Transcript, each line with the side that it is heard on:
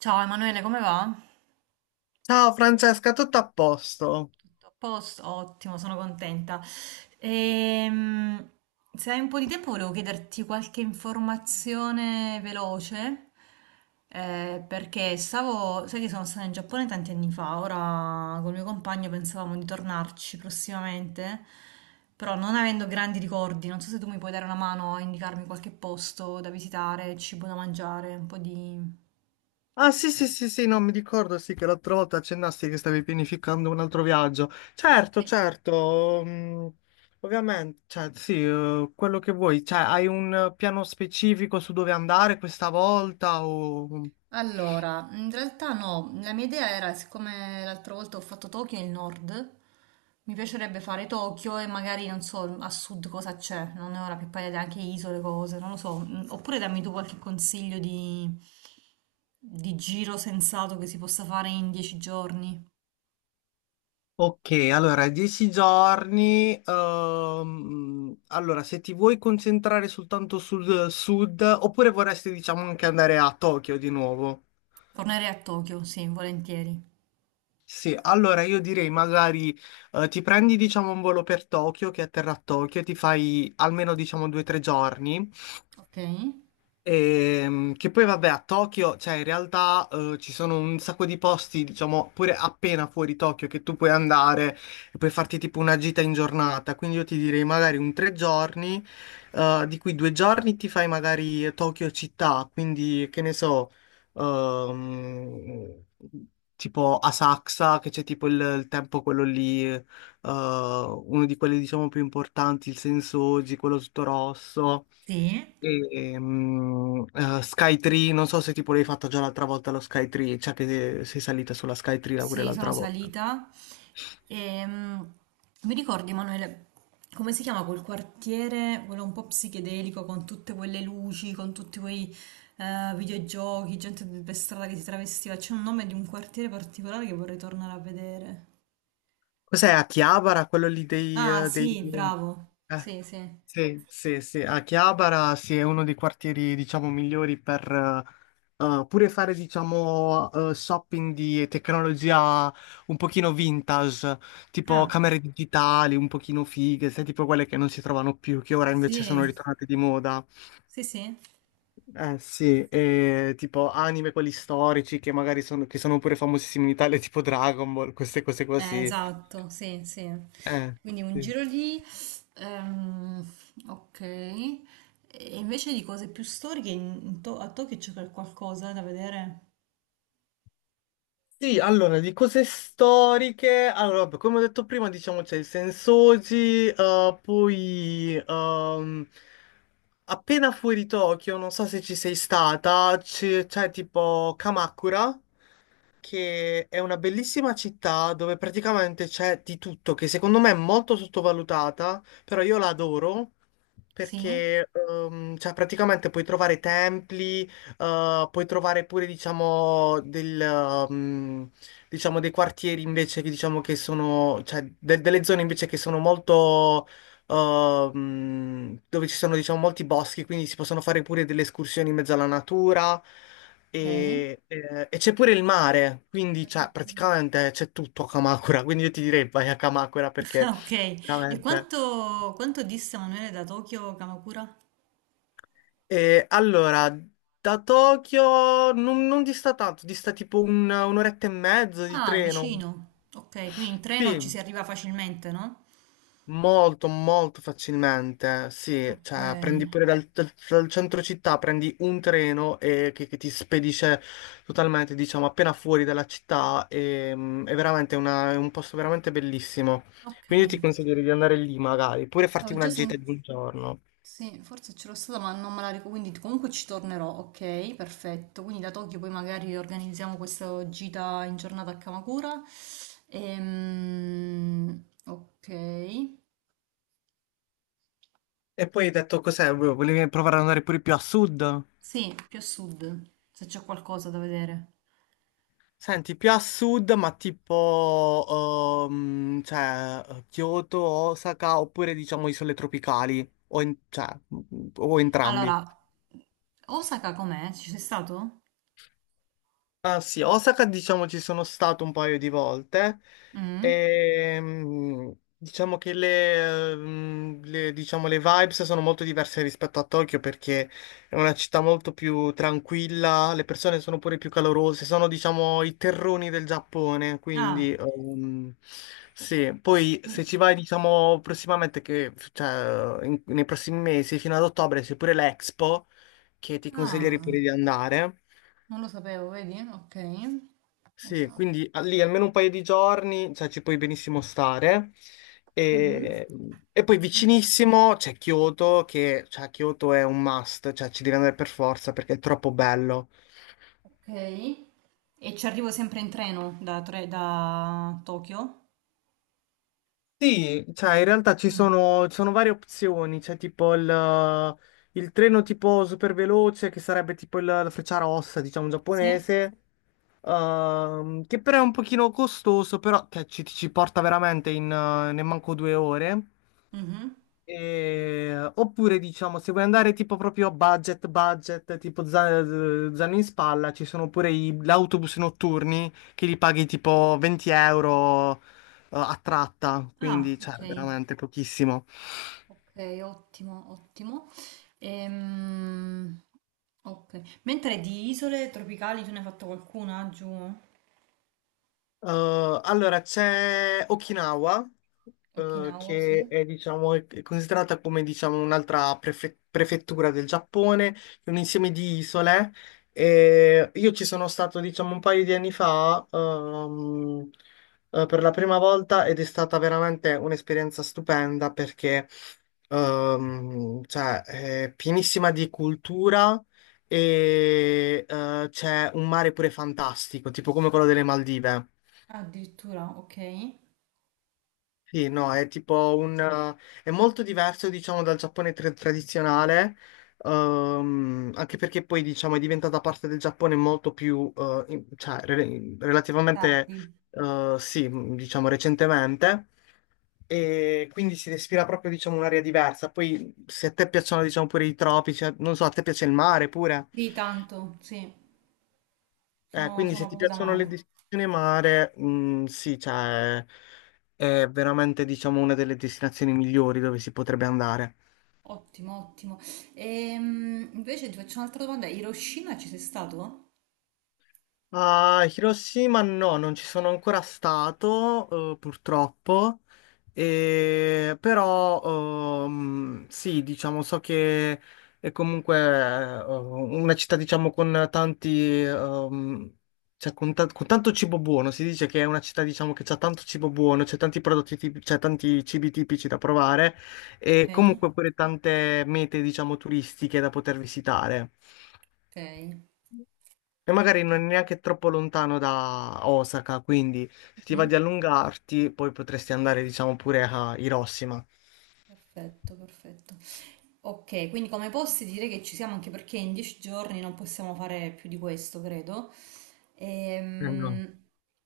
right: Ciao Emanuele, come va?
left: Ciao Francesca, tutto a posto?
right: Tutto a posto? Ottimo, sono contenta. Ehm, Se hai un po' di tempo volevo chiederti qualche informazione veloce, perché stavo, sai che sono stata in Giappone tanti anni fa, ora col mio compagno pensavamo di tornarci prossimamente, però non avendo grandi ricordi, non so se tu mi puoi dare una mano a indicarmi qualche posto da visitare, cibo da mangiare, un po' di...
left: Ah, sì, sì, sì, sì, non mi ricordo, sì che l'altra volta accennasti che stavi pianificando un altro viaggio. Certo,
right: Sì.
left: certo, ovviamente, cioè sì, quello che vuoi, cioè hai un piano specifico su dove andare questa volta o...
right: Allora, in realtà no, la mia idea era, siccome l'altra volta ho fatto Tokyo e il nord, mi piacerebbe fare Tokyo e magari non so a sud cosa c'è, non ne ho la più pallida idea, anche isole, cose, non lo so. Oppure dammi tu qualche consiglio di giro sensato che si possa fare in dieci giorni.
left: Ok, allora, 10 giorni. Allora, se ti vuoi concentrare soltanto sul sud, oppure vorresti, diciamo, anche andare a Tokyo di nuovo?
right: Tornerei a Tokyo, sì, volentieri.
left: Sì, allora io direi magari ti prendi diciamo un volo per Tokyo che atterra a Tokyo, ti fai almeno diciamo 2 o 3 giorni.
right: Ok?
left: Che poi vabbè a Tokyo, cioè in realtà ci sono un sacco di posti, diciamo, pure appena fuori Tokyo che tu puoi andare e puoi farti tipo una gita in giornata. Quindi io ti direi magari un 3 giorni, di cui 2 giorni ti fai magari Tokyo città, quindi che ne so, ehm, tipo Asakusa, che c'è tipo il tempio quello lì, uno di quelli diciamo più importanti, il Sensoji, quello tutto rosso.
right: Sì.
left: E, Skytree, non so se tipo l'hai fatta già l'altra volta lo Skytree, cioè che sei salita sulla Skytree là pure
right: Sì, sono
left: l'altra volta.
right: salita. E, mi ricordi, Emanuele, come si chiama quel quartiere, quello un po' psichedelico, con tutte quelle luci, con tutti quei videogiochi, gente per strada che si travestiva? C'è un nome di un quartiere particolare che vorrei tornare a vedere.
left: Cos'è, a Chiabara, quello lì
right: Ah, sì, bravo.
left: eh,
right: Sì, sì.
left: sì, sì, sì, a Chiabara sì, è uno dei quartieri diciamo migliori per pure fare diciamo shopping di tecnologia un pochino vintage, tipo
right: Ah,
left: camere digitali un pochino fighe, sai, tipo quelle che non si trovano più, che ora invece
right: sì.
left: sono ritornate di moda.
right: Sì, sì.
left: Eh sì, e tipo anime quelli storici che magari sono, che sono pure famosissimi in Italia, tipo Dragon Ball, queste cose così.
right: Esatto, sì, sì.
left: Eh,
right: Quindi un
left: sì.
right: giro lì, ehm, ok. E invece di cose più storiche, a Tokyo c'è qualcosa da vedere?
left: Sì, allora, di cose storiche, allora, vabbè, come ho detto prima, diciamo c'è il Sensoji, poi appena fuori Tokyo, non so se ci sei stata, c'è tipo Kamakura, che è una bellissima città dove praticamente c'è di tutto, che secondo me è molto sottovalutata, però io la adoro
right: Sì,
left: perché cioè, praticamente puoi trovare templi, puoi trovare pure, diciamo, diciamo, dei quartieri invece che, diciamo, che sono, cioè, delle zone invece che sono molto, dove ci sono, diciamo, molti boschi, quindi si possono fare pure delle escursioni in mezzo alla natura
right: ok.
left: e c'è pure il mare, quindi, cioè,
right: Addirittura.
left: praticamente c'è tutto a Kamakura, quindi io ti direi vai a Kamakura
right: Ah,
left: perché
right: ok, e
left: veramente...
right: quanto dista Manuele da Tokyo a Kamakura?
left: Allora, da Tokyo non dista tanto, dista tipo un'oretta e mezzo di
right: Ah,
left: treno.
right: vicino. Ok, quindi in treno ci
left: Sì,
right: si arriva facilmente, no?
left: molto, molto facilmente. Sì,
right: Ok,
left: cioè prendi pure dal centro città, prendi un treno che ti spedisce totalmente, diciamo, appena fuori dalla città. E, è veramente è un posto veramente bellissimo.
right: ok.
left: Quindi io ti consiglio di andare lì magari, pure farti
right: Avevo già
left: una gita di
right: sentito.
left: un giorno.
right: Sì, forse ce l'ho stata, ma non me la ricordo, quindi comunque ci tornerò, ok? Perfetto. Quindi da Tokyo poi magari organizziamo questa gita in giornata a Kamakura. Ok.
left: E poi hai detto cos'è? Volevi provare ad andare pure più a sud?
right: Sì, più a sud, se c'è qualcosa da vedere.
left: Senti, più a sud, ma tipo, cioè, Kyoto, Osaka, oppure diciamo isole tropicali, o entrambi.
right: Allora, Osaka com'è? Ci sei stato?
left: Ah sì, Osaka diciamo ci sono stato un paio di volte
right: Mm?
left: e diciamo che diciamo, le vibes sono molto diverse rispetto a Tokyo perché è una città molto più tranquilla, le persone sono pure più calorose, sono diciamo i terroni del Giappone,
right: Ah,
left: quindi sì, poi
right: qui-
left: se ci vai diciamo prossimamente, che, cioè, nei prossimi mesi fino ad ottobre c'è pure l'Expo che ti consiglierei
right: ah,
left: pure di andare.
right: non lo sapevo, vedi? Ok.
left: Sì,
right: Osaka.
left: quindi lì almeno un paio di giorni, cioè ci puoi benissimo stare.
right: Mhm.
left: E, e poi vicinissimo c'è Kyoto, che cioè, Kyoto è un must, cioè ci devi andare per forza perché è troppo bello.
right: Ok. E ci arrivo sempre in treno da, da Tokyo?
left: Sì, cioè in realtà ci
right: Mm,
left: sono, ci sono varie opzioni, c'è tipo il treno tipo super veloce che sarebbe tipo la Frecciarossa, diciamo
right: sì.
left: giapponese, che però è un pochino costoso, però che ci porta veramente ne manco 2 ore.
right: Mhm.
left: Oppure diciamo, se vuoi andare tipo proprio budget, budget, tipo zaino in spalla, ci sono pure gli autobus notturni che li paghi tipo 20 € a tratta,
right: Ah,
left: quindi cioè
right: ok.
left: veramente pochissimo.
right: Ok, ottimo, ottimo. Ehm, ok. Mentre di isole tropicali tu ne hai fatto qualcuna giù?
left: Eh, allora, c'è Okinawa,
right: Okinawa, sì.
left: che è, diciamo, è considerata come, diciamo, un'altra prefettura del Giappone, è un insieme di isole. E io ci sono stato, diciamo, un paio di anni fa, per la prima volta ed è stata veramente un'esperienza stupenda perché cioè, è pienissima di cultura e, c'è un mare pure fantastico, tipo come quello delle Maldive.
right: Ah, addirittura, ok.
left: Sì, no, è tipo è molto diverso, diciamo, dal Giappone tradizionale, anche perché poi, diciamo, è diventata parte del Giappone molto più, cioè, relativamente,
right: Tardi.
left: sì, diciamo, recentemente, e quindi si respira proprio, diciamo, un'aria diversa. Poi, se a te piacciono, diciamo, pure i tropici, non so, a te piace il mare pure?
right: Di tanto, sì.
left: Eh,
right: Sono,
left: quindi
right: sono
left: se ti
right: proprio da
left: piacciono le
right: mare.
left: destinazioni mare, sì, cioè, è veramente, diciamo, una delle destinazioni migliori dove si potrebbe andare.
right: Ottimo, ottimo. Invece ti faccio un'altra domanda. Hiroshima ci sei stato?
left: A Hiroshima no, non ci sono ancora stato, purtroppo. Però sì, diciamo, so che è comunque una città, diciamo, con tanti, cioè con, ta- con tanto cibo buono, si dice che è una città, diciamo, che c'ha tanto cibo buono, c'è tanti prodotti tipici, c'è tanti cibi tipici da provare e
right: Ok.
left: comunque pure tante mete, diciamo, turistiche da poter visitare.
right: Okay,
left: E magari non è neanche troppo lontano da Osaka, quindi se ti va
right: mh-mh.
left: di allungarti, poi potresti andare, diciamo, pure a Hiroshima.
right: Perfetto, perfetto. Okay, quindi come posti direi che ci siamo anche perché in 10 giorni non possiamo fare più di questo, credo.
left: Eh no.
right: Ehm,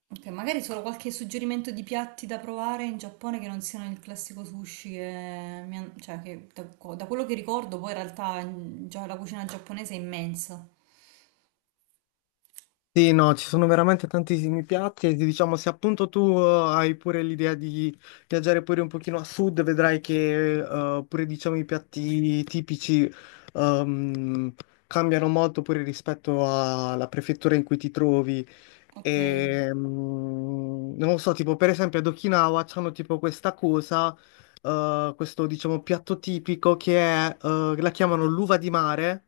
right: ok, magari solo qualche suggerimento di piatti da provare in Giappone che non siano il classico sushi che, cioè, che da, da quello che ricordo poi in realtà già la cucina giapponese è immensa.
left: Sì, no, ci sono veramente tantissimi piatti e diciamo se appunto tu hai pure l'idea di viaggiare pure un pochino a sud, vedrai che pure diciamo i piatti tipici ehm, cambiano molto pure rispetto alla prefettura in cui ti trovi.
right: Ok,
left: E, non lo so, tipo per esempio ad Okinawa hanno tipo questa cosa, questo diciamo piatto tipico che è, la chiamano l'uva di mare,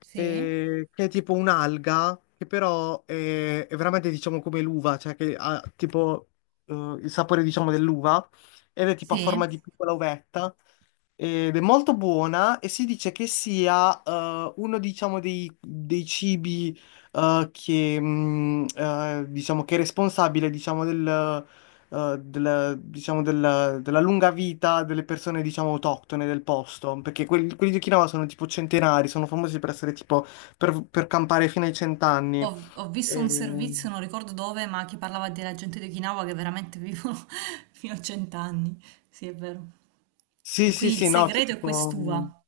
right: sì.
left: che è tipo un'alga, che però è veramente diciamo come l'uva, cioè che ha tipo eh, il sapore diciamo dell'uva ed è tipo a
right: Sì?
left: forma di piccola uvetta ed è molto buona e si dice che sia uno diciamo dei cibi che diciamo che è responsabile diciamo, della, diciamo, della lunga vita delle persone diciamo autoctone del posto, perché quelli di Okinawa sono tipo centenari, sono famosi per essere tipo per campare fino ai cent'anni.
right: Ho, ho visto un
left: E-
right: servizio, non ricordo dove, ma che parlava della gente di Okinawa che veramente vivono fino a cent'anni. Sì, è vero. E
left: Sì, sì,
right: quindi il
left: sì, no, c'è
right: segreto è
left: tipo.
right: quest'uva.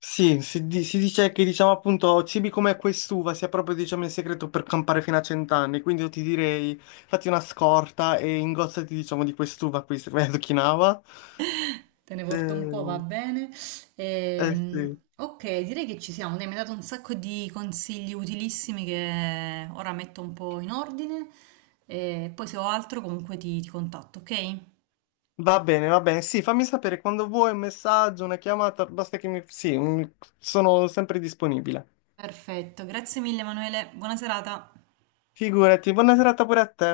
left: Sì, si, si dice che diciamo appunto cibi come quest'uva sia proprio diciamo il segreto per campare fino a cent'anni, quindi io ti direi fatti una scorta e ingozzati diciamo di quest'uva qui, se vai ad Okinawa.
right: Te ne porto un po', va
left: Eh,
right: bene.
left: eh sì.
right: Ok, direi che ci siamo. Dai, mi hai dato un sacco di consigli utilissimi che ora metto un po' in ordine. E poi se ho altro comunque ti contatto, ok?
left: Va bene, sì, fammi sapere quando vuoi un messaggio, una chiamata, basta che mi... Sì, sono sempre disponibile.
right: Perfetto, grazie mille Emanuele, buona serata.
left: Figurati, buona serata pure a te.